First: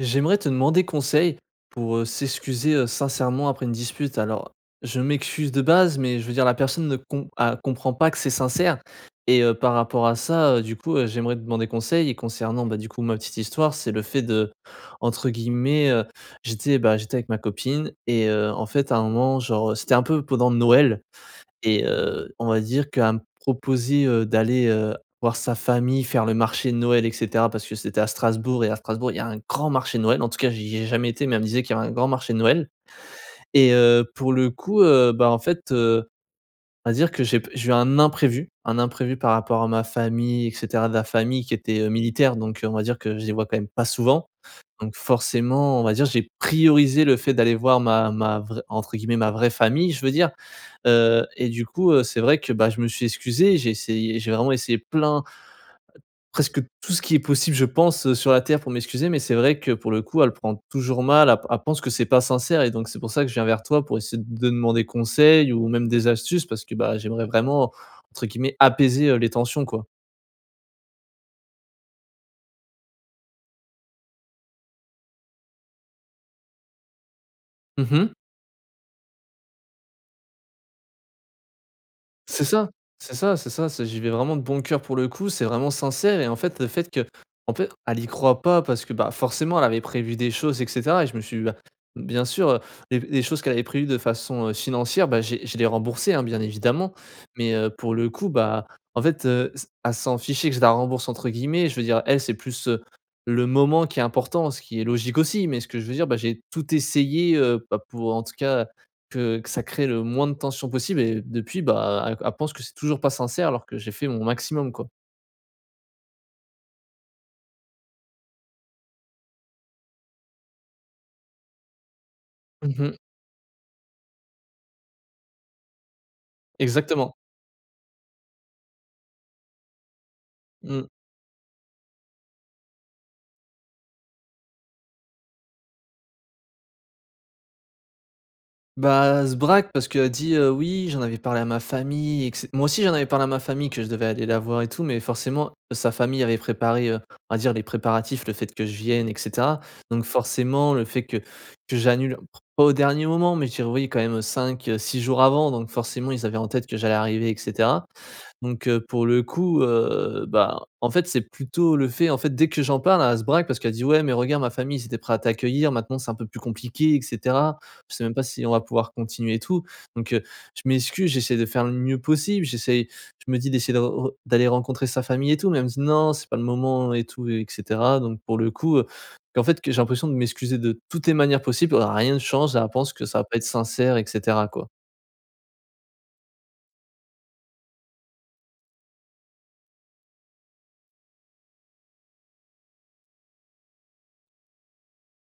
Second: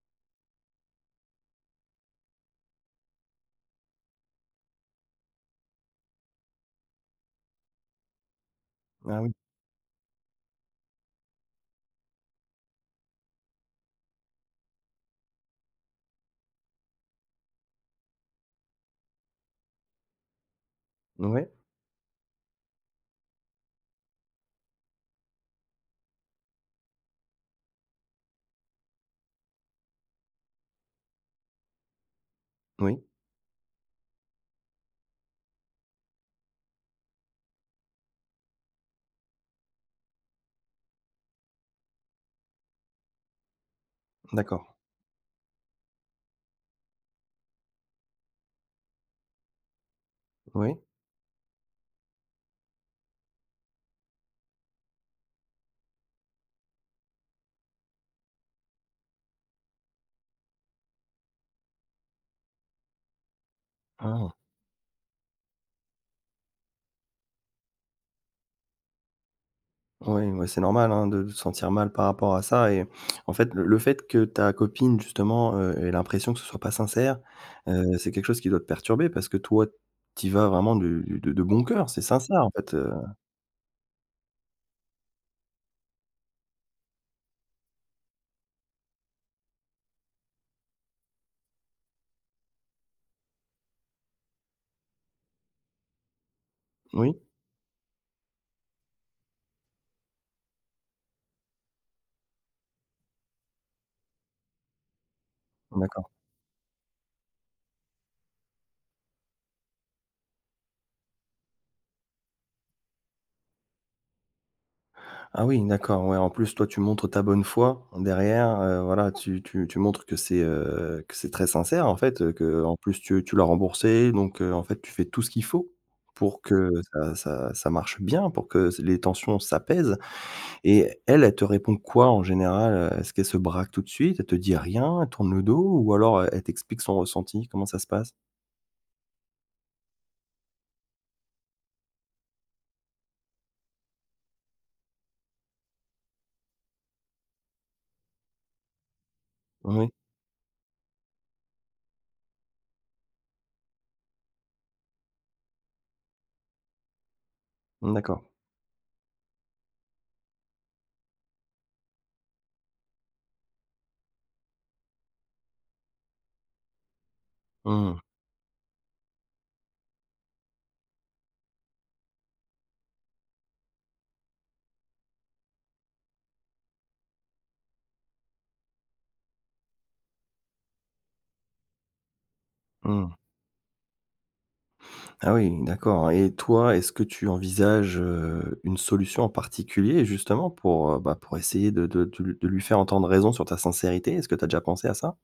J'aimerais te demander conseil pour, heu, s'excuser, heu, sincèrement après une dispute. Alors je m'excuse de base mais je veux dire la personne ne com a comprend pas que c'est sincère Ah oui. et heu, par rapport à ça, heu, du coup, heu, j'aimerais demander conseil. Et concernant du coup, ma petite histoire c'est le fait de entre guillemets heu, j'étais, bah, j'étais avec ma copine et heu, en fait à un moment genre heu, c'était un peu pendant Noël Ouais. et heu, on va dire qu'elle me proposait, heu, d'aller, heu, voir sa famille faire le marché de Noël et cetera parce que c'était à Strasbourg et à Strasbourg il y a grand marché de Noël. En tout cas j'y ai jamais été mais elle me disait qu'il y a un grand marché de Noël Oui. et heu, pour le coup, heu, bah en fait, heu, on va dire que j'ai pe j'ai eu un imprévu, un imprévu par rapport à ma famille et cetera. De la famille qui était, heu, militaire donc on va dire que je les vois quand même pas souvent. D'accord. Donc forcément on va dire j'ai priorisé le fait d'aller voir ma ma vraie entre guillemets «ma vraie famille» je veux dire, Oui. heu et du coup, heu, c'est vrai que, bah, je me suis excusé, j'ai essayé, j'ai vraiment essayé plein presque tout qui est possible je pense, heu, sur la terre pour m'excuser. Mais c'est vrai que pour le coup, elle prend toujours mal, elle p elle pense que c'est pas sincère et donc c'est pour ça que je viens vers toi pour A essayer ah. de demander conseil ou même des astuces parce que, bah j'aimerais vraiment entre guillemets, «apaiser» heu, les tensions quoi. Ouais, ouais, c'est normal, hein, de de te sentir mal par rapport à ça. Et en fait le le fait que ta copine justement, heu, ait l'impression que ce soit pas sincère, Mmh heu, c'est mh. quelque chose qui doit te perturber parce que toi tu y vas vraiment de de de bon coeur, c'est C'est sincère en çà, fait, heu c'est ça, c'est ça. C'est j'y vais vraiment de bon coeur pour le coup. C'est vraiment sincère et en fait le fait que, en fait, elle y croit pas parce que, bah, forcément elle avait prévu des choses et cetera et je me suis dit: «Bah, bien sûr, heu, les les choses qu'elle avait prévues de façon, heu, financière» bah, j'ai je l'ai remboursée, hein, bien évidemment Oui. mais, heu, pour le coup, bah, en fait, heu, s elle s'en fichait que je la «rembourse» entre guillemets je veux dire elle c'est plus, heu, le moment qui est important ce qui est logique aussi. Mais ce que je veux dire, D'accord. bah, j'ai tout essayé, heu, bah, pour en tout cas, que que ça crée le moins de tension possible et depuis, bah, elle elle pense que c'est toujours pas sincère alors que j'ai fait mon maximum quoi. Ah oui, d'accord, ouais, en plus toi tu montres ta bonne foi. Derrière, heu, voilà tu tu tu montres que c'est, heu, que c'est très sincère en fait, heu, Mmh qu'en mh. plus tu tu l'as remboursée donc, heu, en fait tu fais tout ce qu'il faut, pour que Exactement. ça ça ça marche bien, pour que se les tensions s'apaisent Mmh. et elle, elle te répond quoi en général, heu? Est-ce qu'elle se braque tout de suite, elle te dit rien, elle tourne le dos ou alors e elle t'explique son ressenti? Comment ça se passe? Bah elle se braque parce qu'elle dit: «Heu, oui j'en avais parlé à ma famille et cete» moi aussi j'en avais parlé à ma famille que je devais aller la voir et tout mais forcément sa famille avait préparé, heu, on va dire les préparatifs le fait que je vienne et cetera Oui. donc forcément le fait que que j'annule p pas au dernier moment, mais je dirais, oui, quand même 5-6 jours avant donc forcément ils avaient en tête que j'allais arriver et cetera. Mmh, d'accord. Donc, heu, pour le coup, heu, bah, en fait c'est plutôt le fait, en fait, dès que j'en parle elle se braque parce qu'elle dit: «Ouais mais regarde ma famille ils étaient prêts à t'accueillir maintenant c'est un peu plus compliqué et cetera. Je Mmh. sais même pas si on va pouvoir continuer et tout», donc, heu, je m'excuse j'essaie de faire le mieux possible, j'essaye je me dis d'essayer de re d'aller rencontrer sa famille et tout mais elle me dit: «Non c'est pas le moment» et tout et cetera. Donc pour le coup heu, et en fait que j'ai l'impression de m'excuser de toutes les manières possibles, heu, rien ne change et elle pense que Mmh. ça va pas être sincère et cetera quoi. Ah oui, d'accord et toi est-ce que tu envisages, heu, une solution en particulier justement pour, heu, bah, pour essayer de de de de lui faire entendre raison sur ta sincérité? Est-ce que tu as déjà pensé à ça?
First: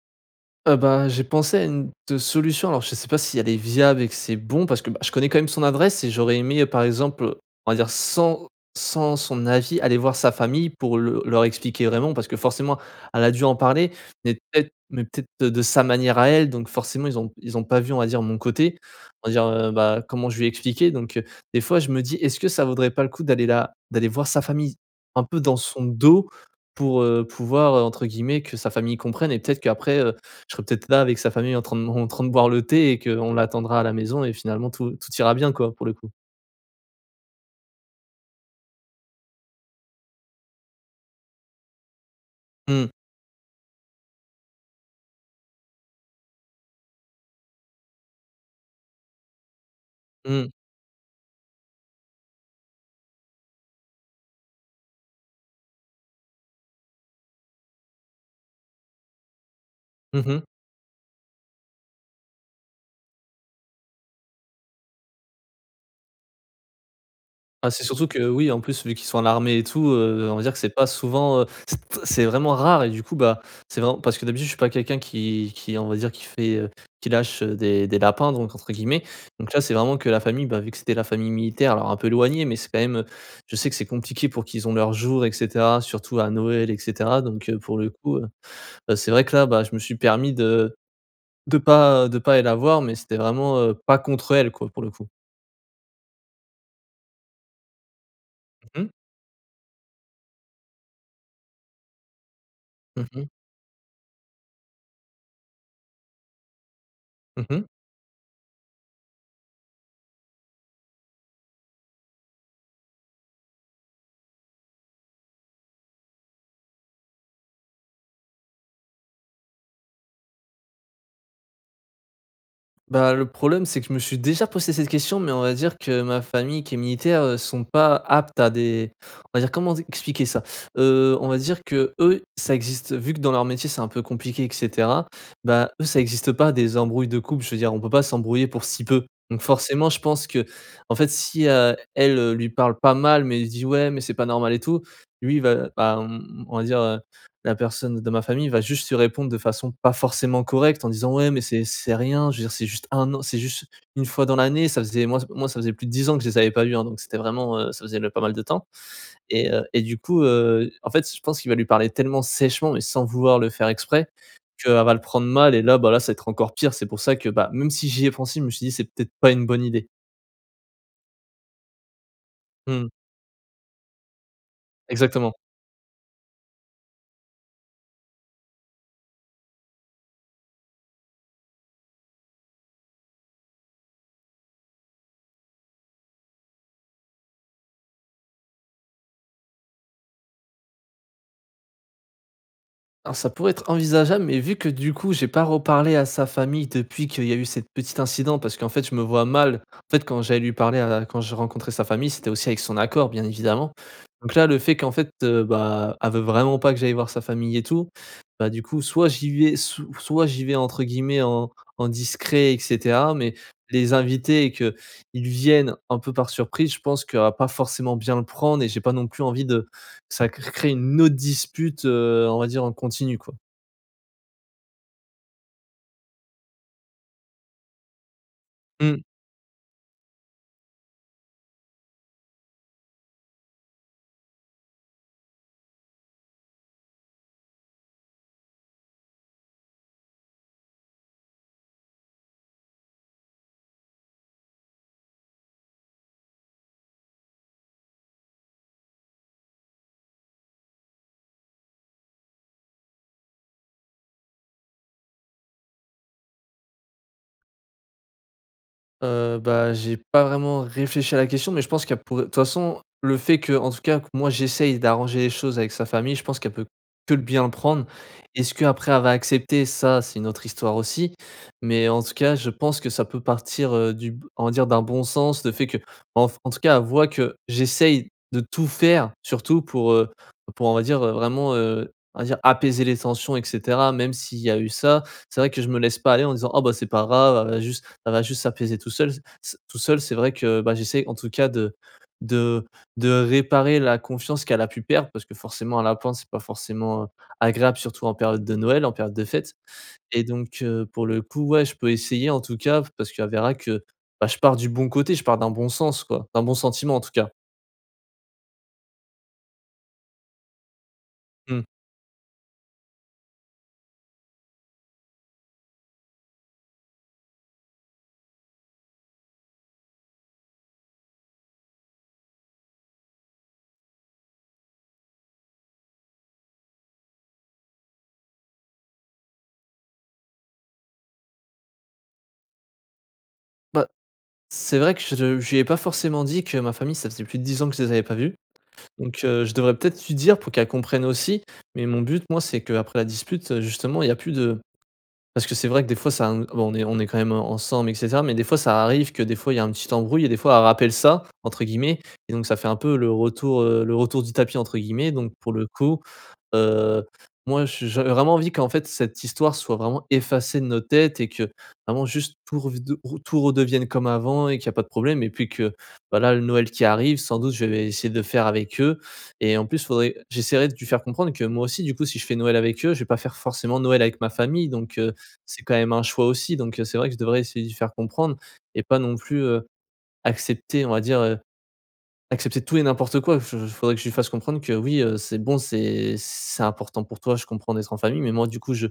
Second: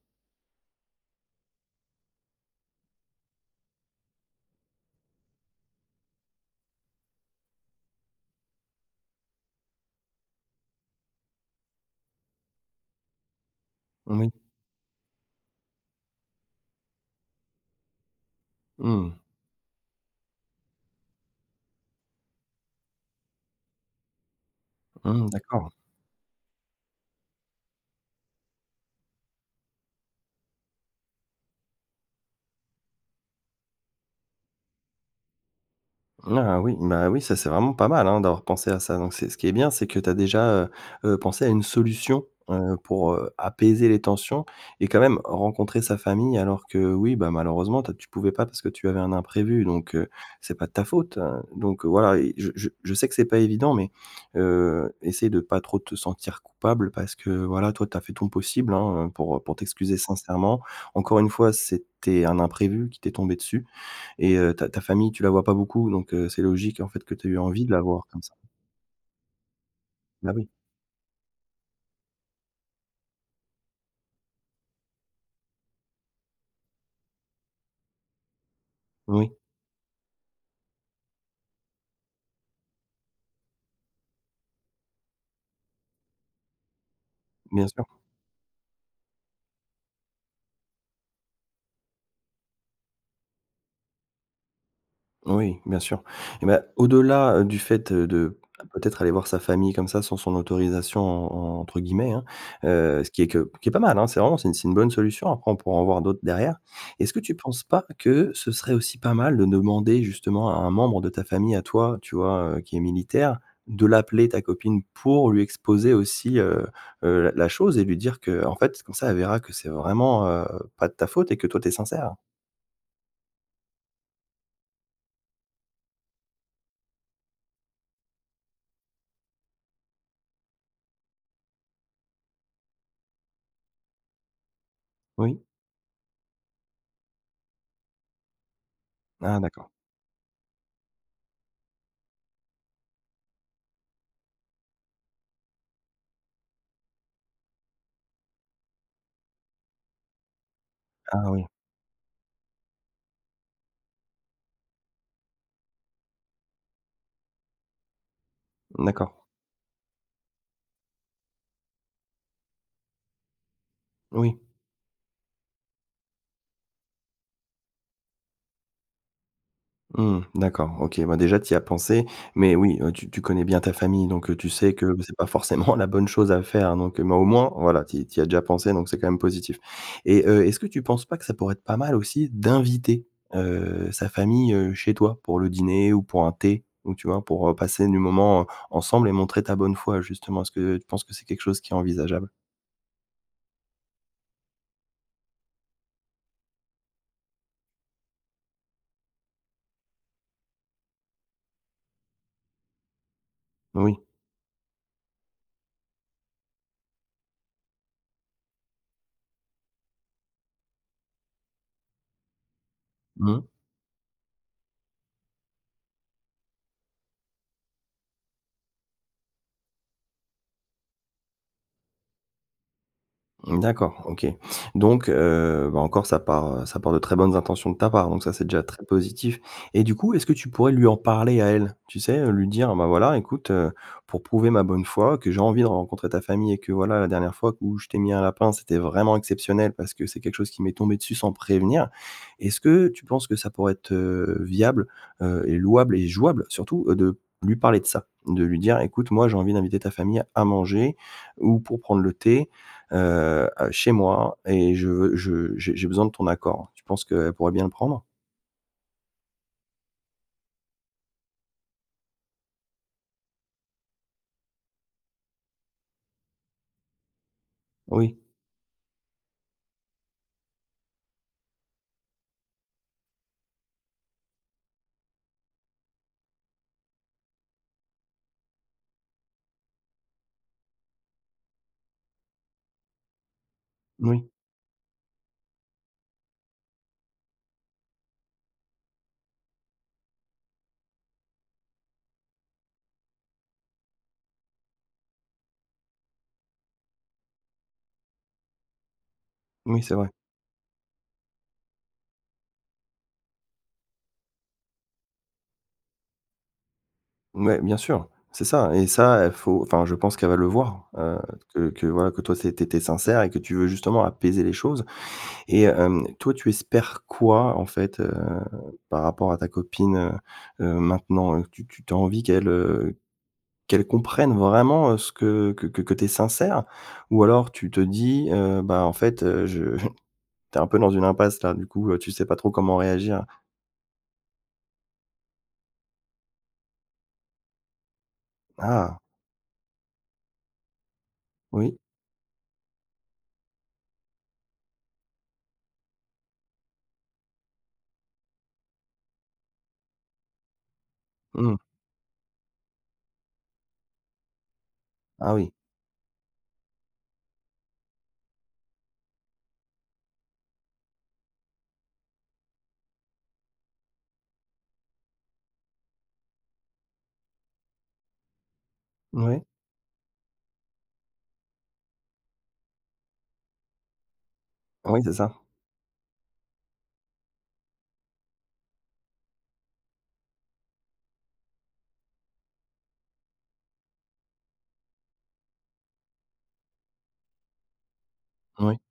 Heu, ben, j'ai pensé à une te solution alors je sais pas si elles est viable et que c'est bon parce que, bah, je connais quand même son adresse et j'aurais aimé, heu, par exemple, on va dire sans sans son avis, aller voir sa famille pour le leur expliquer vraiment parce que forcément elle a dû en parler Moui. mais peut être mais peut-être de sa manière à elle donc forcément ils ont ils ont pas vu, on va dire, mon côté, Mmh. on va dire, heu, bah, comment je lui ai expliqué donc heu, des fois, je me dis: «Est-ce que ça vaudrait pas le coup d'aller la d'aller voir sa famille un Mmh peu dans d'accord. son dos?» pour, heu, pouvoir, heu, entre guillemets que sa famille «comprenne» et peut-être qu'après je serai peut-être là avec sa famille en train en train de boire le thé et qu'on l'attendra à la maison et finalement tout tout ira bien, quoi, pour le coup. Ah oui, bah, oui, ça c'est vraiment pas mal, hein, d'avoir pensé à ça donc c'est ce qui est bien, c'est que tu as déjà, heu heu, pensé à une solution, heu, Mmh. pour, heu, apaiser les tensions et quand même rencontrer sa famille alors que, oui, bah, malheureusement, toi, tu pouvais pas parce que tu avais un imprévu donc, heu, Mmh. c'est pas de ta faute, heu, donc voilà et je je sais que c'est pas évident mais heu, essaie de pas trop te sentir coupable parce que, voilà, toi, tu as fait ton possible, hein, heu, pour pour t'excuser Mmh mh. sincèrement. Encore une fois, c'était un imprévu qui t'es tombé dessus et heu, ta ta famille, tu la vois pas beaucoup donc heu, c'est logique, en fait, que tu aies eu envie Enfin, de la c'est voir surtout comme que, ça. oui, en plus, vu qu'il soit à l'armée et tout, heu, Bah, on va oui. dire que c'est pas souvent, heu, c'est c'est vraiment rare et du coup, bah, c'est vraiment parce que d'habitude je suis pas quelqu'un qui qui, on va dire, qui fait, heu, qui lâche, heu, des «des lapins» donc entre guillemets Oui. donc là, c'est vraiment que la famille, ben, vu que c'était la famille militaire alors un peu éloignée mais c'est quand même, heu, je sais que c'est compliqué pour qu'ils ont leurs jours et cetera, surtout à Noël et cetera donc heu, Bien pour sûr. le coup, heu, bah, c'est vrai que là, je me suis permis de de pas de pas aller la voir mais c'était vraiment, heu, pas contre elle, quoi, pour le coup. Oui, bien sûr et bah, au-delà, heu, du fait, heu, de Mmh mh. peut-être aller voir sa famille comme ça «sans son autorisation» en entre guillemets, hein, heu, Mmh ce qui est mh. que qui est pas mal, hein, c'est vraiment c'est c'est une bonne solution après on pourra en voir d'autres derrière. Est-ce que tu Mmh mh. penses pas que ce serait aussi pas mal de demander justement à un membre de ta famille, à toi, tu vois, heu, qui est militaire, de l'appeler ta copine pour lui exposer aussi, heu heu, la chose et lui dire qu'en fait comme ça, elle verra que c'est vraiment, heu, pas de ta faute et que toi tu es sincère? Bah, le problème c'est que je me suis déjà posé cette question. Mais, on va dire, que ma famille qui est militaire, heu, sont pas aptes à des on va dire, comment dit expliquer ça? Heu, on va dire, qu'eux, ça existe vu que, dans leur métier, c'est un peu compliqué et cetera. Oui. Bah, eux, ça existe pas des embrouilles de couple. Je veux dire, on peut pas s'embrouiller pour si peu. Ah Donc, d'accord. forcément, je pense qu'en fait, si à elle, heu, lui parle pas mal mais il dit: «Ouais, mais c'est pas normal et tout». Lui va, bah, on on va dire, heu, la personne de ma famille va juste lui répondre de façon pas forcément correcte en disant: Ah «Ouais, mais oui. c'est c'est rien». Je veux dire, c'est juste 1 an. C'est juste 1 fois dans l'année, ça faisait, moi, ç moi, ça faisait plus de 10 ans que je les avais pas vu, hein. Donc, c'était vraiment, heu, ça faisait ne pas mal de temps D'accord. et heu, et du coup, heu, en fait, je pense qu'il va lui parler tellement sèchement et sans vouloir le faire exprès Oui. qu'elle va le prendre mal et là, bah, là, ça être encore pire. C'est pour ça que, bah, même si j'y ai pensé, je me suis dit: «C'est peut-être pas une bonne idée». Mmh mh. D'accord. OK. Bah, déjà, tu y as pensé. Mais, oui, Mmh. heu, tu tu connais bien ta famille donc heu, tu sais que c'est pas Exactement. forcément la bonne chose à faire donc heu mais, au moins, voilà, tu y tu y as déjà pensé, donc c'est quand même positif et heu, est-ce que tu penses pas que ça pourrait être pas mal aussi d'inviter, heu, sa famille, heu, chez toi pour le dîner ou pour un thé? Donc tu vois, pour, heu, passer du moment, heu, ensemble et montrer ta bonne foi. Justement, est-ce que tu penses que c'est quelque chose qui est envisageable? Hein, ça pourrait être envisageable, mais vu que du coup, j'ai pas reparlé à sa famille depuis qu'il y a eu cette petite incident parce qu'en fait, je me vois mal, en fait, quand j'aille lui parler à la quand j'ai rencontré sa famille, c'était aussi, avec son accord, bien évidemment, Oui. donc là, le fait qu'en fait, heu, bah, elle veut vraiment pas que j'aille voir sa famille et tout, bah, du coup, soit j'y vais sou soit j'y vais entre guillemets «en en discret» et cetera, mais Mmh. les inviter et qu'ils viennent un peu par surprise, je pense qu'elle va pas forcément bien le prendre et j'ai pas non plus envie de ça, cr crée une autre dispute, heu, on va dire, en continu, quoi. D'accord. OK donc heu, bah, encore, ça part, heu ça part de très bonnes intentions de ta part, donc ça, c'est déjà très Mmh. positif et du coup, est-ce que tu pourrais lui en parler à elle? Tu sais, heu, lui dire: «Bah, voilà, écoute, heu, pour prouver ma bonne foi, que j'ai envie de rencontrer ta famille et que, voilà, la dernière fois où je t'ai mis un lapin, c'était vraiment exceptionnel parce que c'est quelque chose qui m'est tombé dessus sans prévenir». Est-ce que tu penses que ça pourrait être, heu, viable, heu, et louable et jouable surtout, heu, de lui parler de ça? De lui dire: «Écoute, moi, j'ai envie d'inviter ta famille à manger ou pour prendre le thé, heu heu, chez moi et je veux je j'ai j'ai besoin de ton accord». Tu penses qu'elle pourrait bien le prendre? Heu, bah, j'ai pas vraiment réfléchi à la question mais je pense qu'il y a pour de toute façon le fait que, en tout cas que moi j'essaye d'arranger les choses avec sa famille, je pense qu'elle peut que bien le prendre. Oui. Est-ce que après elle va accepter? Ça, c'est une autre histoire aussi, mais en tout cas je pense que ça peut partir, heu, du b on va dire d'un bon sens, le fait que enf en tout cas elle voit que j'essaye de tout faire surtout pour, heu pour on va dire vraiment, heu, on va dire apaiser les tensions et cetera. Même Oui. s'il y a eu ça, c'est vrai que je me laisse pas aller en disant: «Ah bah, c'est pas grave elle a juste elle va juste s'apaiser tout seul, c c tout seul. C'est vrai que bah, j'essaye en tout cas de de de réparer la confiance qu'elle a pu perdre parce que forcément l'apprendre c'est pas forcément, heu, agréable surtout en période de Noël, en période de fêtes Oui, c'est vrai. et donc heu, pour le coup ouais, je peux essayer en tout cas v parce qu'elle verra que, bah je pars du bon côté, je pars d'un bon sens quoi, d'un bon sentiment en tout cas. Ouais bien sûr. C'est ça et ça et faut enfin je pense qu'elle va le voir, heu, Mmh. que que voilà que toi toi tu é tu étais sincère et que tu veux justement apaiser les choses et hem, toi tu espères quoi en fait, heu, par rapport à ta copine, heu heu, maintenant? Heu, tu tu as envie qu'elle, heu, qu'elle comprenne vraiment, heu, ce que que que tu es sincère? Ou alors tu te dis heu: «Ben en fait, heu, je», tu es un peu dans une impasse là du coup, heu, tu sais pas trop comment réagir? Bah, c'est vrai que je le je lui ai pas forcément dit que ma famille ça faisait plus de 10 ans que je les avais pas vus. Ah. Donc, heu, je devrais peut-être lui dire pour qu'elle comprenne aussi. Oui. Mais mon but moi c'est qu'après la dispute, heu, justement il y a plus de parce que c'est vrai que des fois ça em bon, on est on est quand même, heu, ensemble et cetera, mais des fois ça arrive que des fois il y a un petit embrouille et des fois «elle rappelle ça» Mmh. entre guillemets et donc ça fait un peu le retour, heu, «le retour du tapis» entre guillemets. Donc Ah oui. pour le coup, heu, moi j j'avais vraiment envie qu'en fait cette histoire soit vraiment effacée de nos têtes, et que vraiment juste pour revede tout redevienne comme avant et qu'il y a pas de problème, et puis que voilà le Noël qui arrive, sans doute, je vais essayer de le faire avec eux, Ouais. et en plus faudrait j'essaierai de lui faire comprendre que moi aussi du coup, si je fais Noël avec eux, je vais pas faire forcément Noël avec ma famille, donc, Oui, c'est heu, ça. c'est quand même un choix aussi. Donc, heu, c'est vrai que je devrais essayer de lui faire comprendre et pas non plus, heu, accepter on va dire, heu, accepter tout et n'importe quoi. Je j faudrait que je lui fasse comprendre que, oui, heu, c'est bon, c'est c'est important pour toi, je comprends, d'être en famille, mais moi du coup Oui. je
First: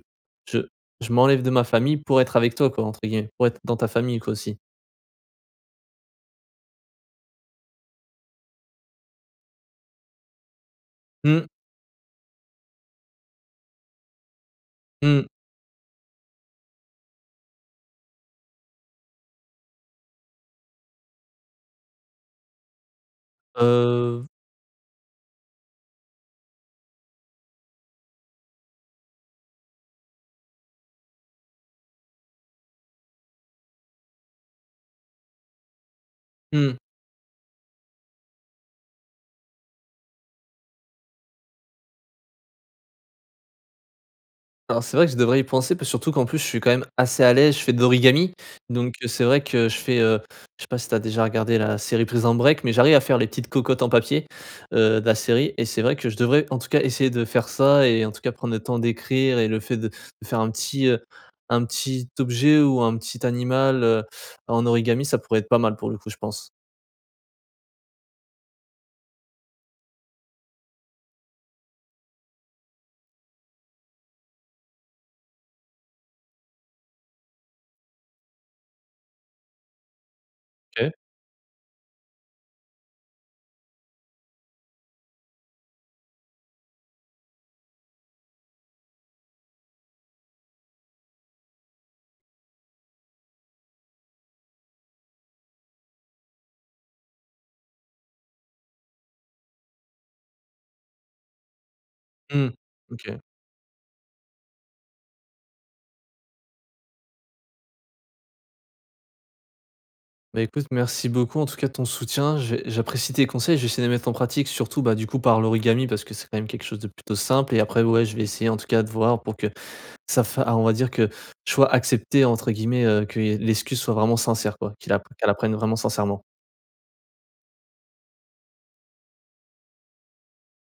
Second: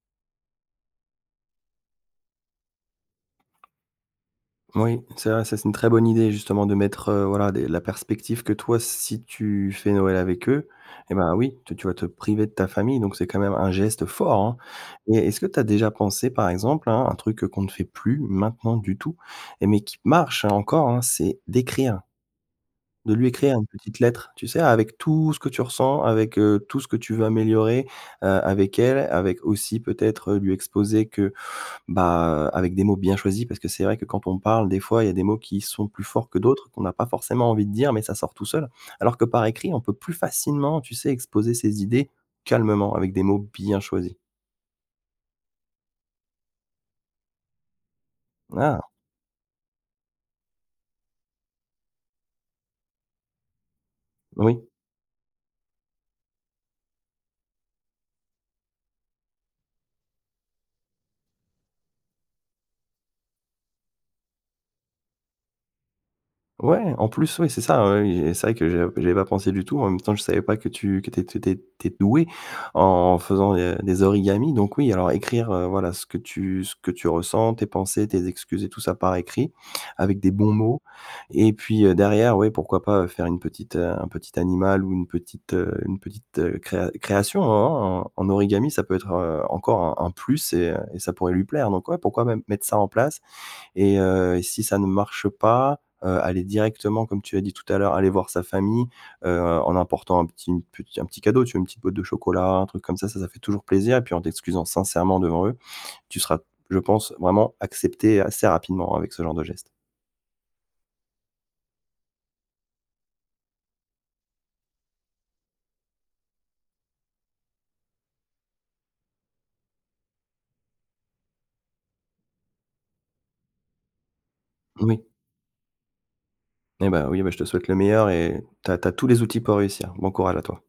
je «je m'enlève de ma famille pour être avec toi» quoi entre guillemets, pour être dans ta famille quoi, aussi. Oui, c'est vrai. Ça c'est une très bonne idée justement de mettre, heu, voilà des la perspective que toi si tu fais Noël avec eux, et bah Mmh. oui, tu tu vas te priver de ta famille, donc c'est quand même un geste fort hein et Mmh. est-ce que tu as déjà pensé, par exemple hein, un truc, heu, qu'on ne fait plus maintenant du tout, et mais qui marche hein, encore hein, c'est d'écrire, de lui écrire une petite Heu lettre. Tu sais avec tout ce que tu ressens avec, heu, tout ce que tu veux améliorer, heu, avec elle, avec aussi peut-être, heu, lui exposer que, bah, avec des mots bien choisis, parce que c'est vrai que quand on parle des fois il y a des mots qui sont plus forts que d'autres, Mmh. qu'on a pas forcément envie de dire, mais ça sort tout seul. Alors que par écrit, on peut plus facilement, tu sais exposer ses idées calmement, avec des mots bien choisis. Alors c'est vrai que je devrais y penser, puis surtout qu'en plus je suis quand même assez à l'aise, je fais de l'origami. Mmh ah. Donc, heu, c'est vrai que je fais, heu, je sais pas si tu as déjà regardé la série Prison Break, mais j'arrive à faire les petites cocottes en papier, Oui. heu, de la série et c'est vrai que je devrais en tout cas essayer de faire ça, et en tout cas prendre le temps d'écrire et le fait de de faire un petit, heu, un petit objet ou un petit animal, heu, en origami ça pourrait être pas mal pour le coup je pense. Ouais, en plus oui. C'est ça, oui, oui, et c'est vrai que j'ai j'avais pas pensé du tout. En même temps je savais pas que tu que tu es tu étais que tu es doué en faisant des des origamis. Donc oui, alors écrire, heu, voilà ce que tu ce que tu ressens, tes pensées, tes excuses et tout ça par écrit, avec des bons mots, OK. et puis, heu, derrière, oui pourquoi pas, heu, faire une petite, heu, un petit animal ou une petite, heu, une petite, heu, créa création en en en en origami. Ça peut être, heu, encore un un plus et heu et ça pourrait lui plaire. Donc ouais, pourquoi même mettre ça en place et heu et si ça ne marche pas, heu, aller directement comme tu as dit tout à l'heure, aller voir sa famille, heu, en emportant un petit une petit un petit cadeau tu vois, une petit boite de chocolat, Mmh. un truc comme ça OK. ça, ça fait toujours plaisir et puis en t'excusant sincèrement devant eux, tu seras, je pense, vraiment accepté assez rapidement avec ce genre de geste. Bah écoute, merci beaucoup en tout cas de ton soutien. J'ai j'apprécie tes conseils, je vais essayer de les mettre en pratique, surtout bah du coup par l'origami, parce que c'est quand même quelque chose de plutôt simple, et après ouais, je vais essayer, en tout cas, de voir pour que ça fa ah on va dire que je sois «accepté» entre guillemets, heu, qu'il y ai l'excuse soit vraiment sincère quoi, qu'ils la Oui. qu'elle la prenne vraiment sincèrement. Et bah oui, bah, je te souhaite le meilleur et tu as tu as tous les outils pour réussir. Bon courage à toi.